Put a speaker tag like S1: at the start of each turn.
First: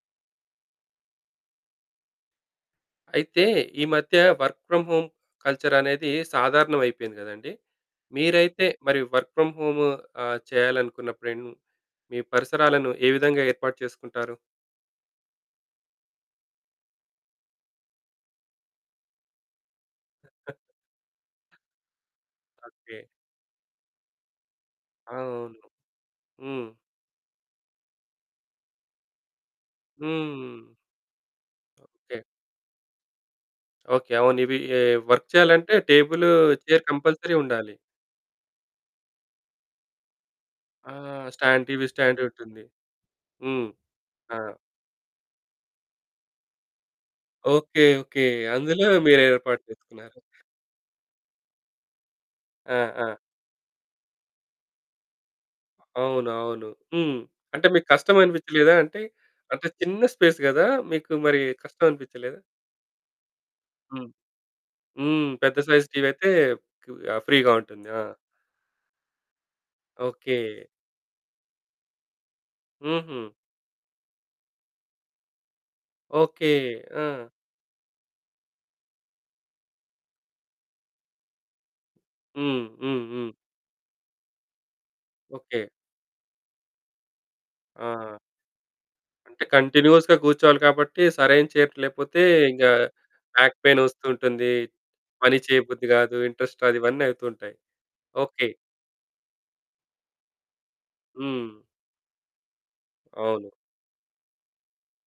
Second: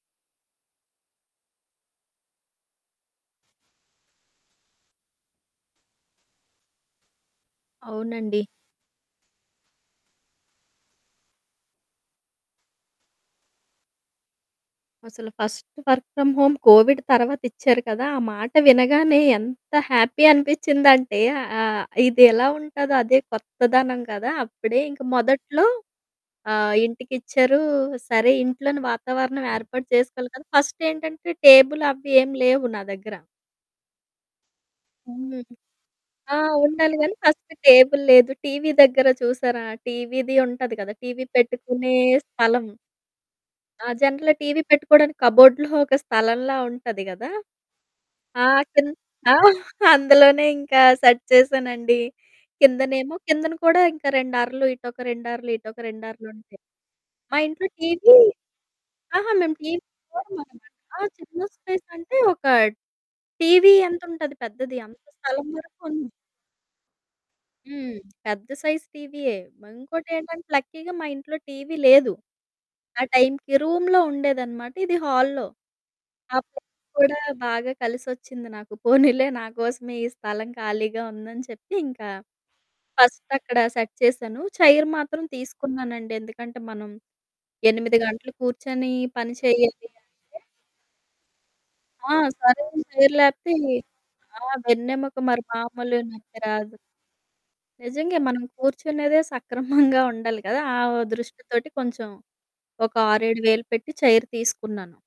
S1: అయితే ఈ మధ్య వర్క్ ఫ్రామ్ హోమ్ కల్చరనేది సాధారణం అయిపోయింది కదండీ.
S2: అవునండి.
S1: మీరైతే మరి వర్క్ ఫ్రమ్ హోము ఆహ్, చేయాలనుకున్నప్పుడేం మీ పరిసరాలను ఏ విధంగా ఏర్పాటు చేసుకుంటారు?
S2: అసల first work from home COVID తర్వాతిచ్చారు కదా! ఆ మాట వినగానే ఎంత హ్యాపీ అనిపిచ్చిందంటే ఆహ్, ఇది ఎలా ఉంటాదో
S1: ఓకే.
S2: అదే కొత్తదనం కదా! అప్పుడే ఇంక
S1: ఆ! అవును.
S2: మొదట్లో
S1: హ్మ్.
S2: ఆహ్, ఇంటికిచ్చారు సరే, ఇంట్లోని వాతావరణం ఏర్పాటు చేసుకోవాలి కదా!
S1: హ్మ్.
S2: ఫస్టేంటంటే టేబుల్ అవ్వి
S1: ఓకే.
S2: ఏమి లేవు నా దగ్గర.
S1: ఓకే. అవును ఇవి ఎ వర్క్
S2: హ్మ్.
S1: చేయాలంటే టేబులు,
S2: ఆ!
S1: చైర్
S2: ఉండాలి గానీ
S1: కంపల్సరీ
S2: ఫస్ట్
S1: ఉండాలి.
S2: టేబుల్ లేదు. టీవీ దగ్గర చూసారా, టీవీది ఉంటాది కదా!
S1: ఆ!
S2: టీవీ
S1: స్టాండ్ టీవీ
S2: పెట్టుకునే
S1: స్టాండంటుంది.
S2: స్థలం.
S1: హ్మ్.
S2: ఆ! జనరల్‌గా
S1: ఆ!
S2: టీవీ పెట్టుకోవడానికి కప్‌బోర్డు‌లో ఒక స్థలంలా ఉంటది గదా!
S1: ఓకే. ఓకే.
S2: ఆ
S1: అందులో
S2: కిన్
S1: మీరు
S2: ఆ!
S1: ఏర్పాటు చేసుకున్నారు.
S2: అందులోనే ఇంకా సెట్ చేసానండి.
S1: ఆ! ఆ!
S2: కిందనేమో కిందన కూడా ఇంకా 2 అరలు, ఇటొక 2 అరలు, ఇటొక 2 అరలుంటాయి.
S1: అవునవును. హ్మ్.
S2: మా
S1: అంటే
S2: ఇంట్లో
S1: మీకు
S2: టీవీ
S1: కష్టం అనిపిచ్చలేదా? అంటే,
S2: అహా! మేము
S1: అంటే
S2: టీవి
S1: చిన్న స్పేస్
S2: చూడమనమాట.
S1: కదా
S2: ఆ
S1: మీకు
S2: చిన్న
S1: మరి కష్టం
S2: స్పేస్ అంటే
S1: అనిపిచ్చలేదా?
S2: ఒక టీవీ
S1: హ్మ్.
S2: ఎంతుంటది పెద్దది, అంత
S1: హ్మ్.
S2: స్థలం
S1: పెద్ద
S2: వరకు
S1: సైజ్ టీవీ
S2: ఉంది.
S1: అయితే, కు ఆహ్, ఫ్రీగా ఉంటుంది.
S2: హ్మ్.
S1: ఆ!
S2: పెద్ద సైజు టీవీయే. మరి ఇంకోటేంటంటే,
S1: ఓకే.
S2: లక్కీగా మా ఇంట్లో టీవీ లేదు ఆ
S1: హుహు.
S2: టైంకి. రూమ్‌లో ఉండేదనమాట. ఇది హాల్‌లో. ఆ
S1: ఓకే.
S2: ప్లేస్ కూడా
S1: ఆ!
S2: బాగా కలిసొచ్చింది నాకు. పోనీలే నాకోసమే ఈ స్థలం ఖాళీగా ఉందని చెప్పి, ఇంకా
S1: హ్మ్, హ్మ్,
S2: ఫస్ట్
S1: హ్మ్.
S2: అక్కడ సెట్ చేశాను. చైర్ మాత్రం
S1: ఓకే.
S2: తీసుకున్నానండి. ఎందుకంటే, మనం 8
S1: ఆ!
S2: గంటలు కూర్చొని పని
S1: అంటే
S2: చేయాలి
S1: కంటిన్యూయస్‌గా
S2: అంటే
S1: కూర్చోవాలి కాబట్టి, సరైన చైర్
S2: ఆ!
S1: లేకపోతే, ఇంగా
S2: సరైన చైర్ లేపోతే
S1: బాక్
S2: ఆ!
S1: పైనొస్తుంటుంది,
S2: వెన్నెముక
S1: పని
S2: మరి
S1: చేయబుద్ధి
S2: మామూలుగ
S1: గాదు,
S2: నొప్పి
S1: ఇంట్రెస్ట్
S2: రాదు.
S1: రాదు, ఇవన్నీ అవుతూ ఉంటాయి.
S2: నిజంగే మనం
S1: ఓకే.
S2: కూర్చునేదే సక్రమంగా ఉండాలి కదా! ఆ
S1: హ్మ్.
S2: దృష్టితోటి కొంచెం ఒక ఆరు ఏడు
S1: అవును.
S2: వేలు పెట్టి చైర్ తీసుకున్నాను.